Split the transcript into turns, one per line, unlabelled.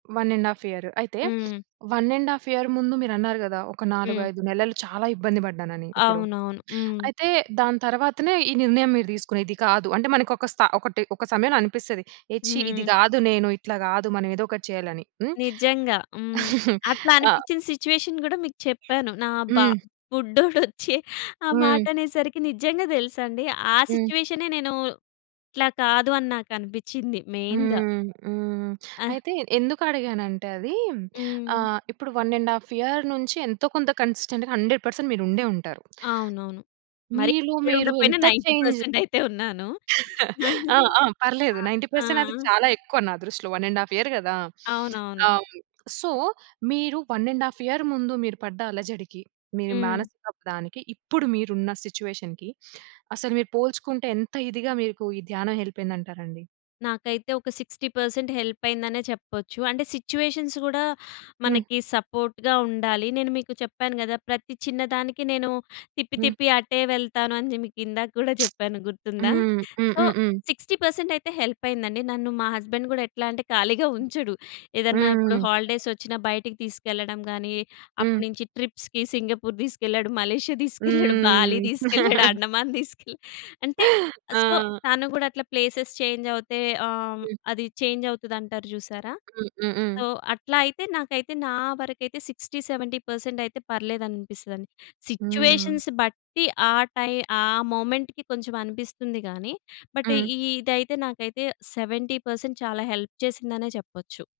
1 ½ year. అయితే,
హ్మ్.
1 ½ year ముందు మీరన్నారు గదా! ఒక
హ్మ్.
4, 5 నెలలు చాలా ఇబ్బంది బడ్డానని ఇప్పుడు.
అవునవును. హ్మ్.
అయితే దాని తరువాతనే ఈ నిర్ణయం మీరు తీసుగూనేది ఇది కాదు. అంటే మనకొక స్త ఒకటి ఒక సమయంలో అనిపిస్తది. ఏ ఛీ ఇది
హ్మ్.
గాదు, నేను ఇట్లా గాదు. మనం ఏదోకటి చేయాలని హ్మ్.
నిజంగా హ్మ్. అట్లా
ఆ!
అనిపిచ్చిన సిచ్యువేషన్ గూడా మీకు చెప్పాను. నా బా
హ్మ్.
బుడ్డోడొచ్చి ఆ
హ్మ్.
మాటనేసరికి నిజంగా తెలుసాండి ఆ
హ్మ్.
సిచ్యువేషనే నేను ఇట్లా కాదు అని నాకనిపించింది, మెయిన్‌గా.
హ్మ్, హ్మ్.
ఆ!
అయితే ఎందుకడిగానంటే అది
హ్మ్.
ఆహ్, ఇప్పుడు 1 ½ ఇయర్ నుంచి ఎంతో కొంత కన్సిస్టెంట్‌గా 100 పర్సెంట్ మీరు ఉండే ఉంటారు.
అవునవును.
మీలో
మరిక్కడ
మీరు
ఉండకపోయినా
ఎంత
90
చేంజ్
పర్సెంటయితే ఉన్నాను.
ఆ! ఆ!
ఆహ్,
పర్లేదు. 90
ఆ!
పర్సెంట్ అది చాలా ఎక్కువ నా దృష్టిలో. 1 ½ ఇయర్ గదా!
అవునవును.
ఆ! సో, మీరు 1 ½ ఇయర్ ముందు మీరు పడ్డ అలజడికి మీ
హ్మ్.
మానసికప్రాణికి ఇప్పుడు మీరున్న సిచ్యువేషన్‌కి అసలు మీరు పోల్చుకుంటే ఎంత ఇదిగా మీకు ఈ ధ్యానం హెల్పయిందంటారండి?
నాకైతే ఒక 60 పర్సెంట్ హెల్పయిందనే చెప్పొచ్చు. అంటే సిచ్యువేషన్స్ గూడా
హ్మ్.
మనకి సపోర్ట్‌గా ఉండాలి. నేను మీకు చెప్పాను గదా! ప్రతి చిన్న దానికి నేను తిప్పి
హ్మ్.
తిప్పి అటే వెళ్తాను అని మీకిందాక కూడా జెప్పాను గుర్తుందా?
హ్మ్.
సో
హుహుహు.
60 పర్సెంటయితే హెల్పయిందండి. నన్ను మా హస్బెండ్ గూడా ఎట్లా అంటే ఖాళీగా
హ్మ్.
ఉంచడు. ఏదన్నా ఇప్పుడు
హుహు.
హాలిడేస్ వచ్చిన బయటికి తీసుకెళ్ళడం గాని,
హ్మ్.
అప్పటినుంచి ట్రిప్స్‌కి సింగపూర్ దీసుకెళ్ళాడు. మలేషియా దీసుకెళ్ళాడు. బాలి
హ్మ్.
దీసుకెళ్ళాడు. అండమాన్ దీసుకెళ్ళా. అంటే ఆహ్, సో
ఆ!
తను గూడా అట్లా ప్లేసేస్ చేంజవుతే ఆహ్,
హ్మ్.
అది చేంజవుతది అంటారు జూసారా!
హ్మ్. హుహు.
సో, అట్లాయితే నాకైతే నా వరకైతే 60, 70 పర్సెంటయితే పర్లేదనిపిస్తదండి.
హ్మ్.
సిచ్యువేషన్స్ బట్టి ఆ టై ఆ మొమెంట్‌కి కొంచెం అనిపిస్తుంది గాని, బట్
హ్మ్.
ఇదైతే నాకైతే 70 పర్సెంట్ చాలా హెల్ప్ చేసిందనే చెప్పొచ్చు.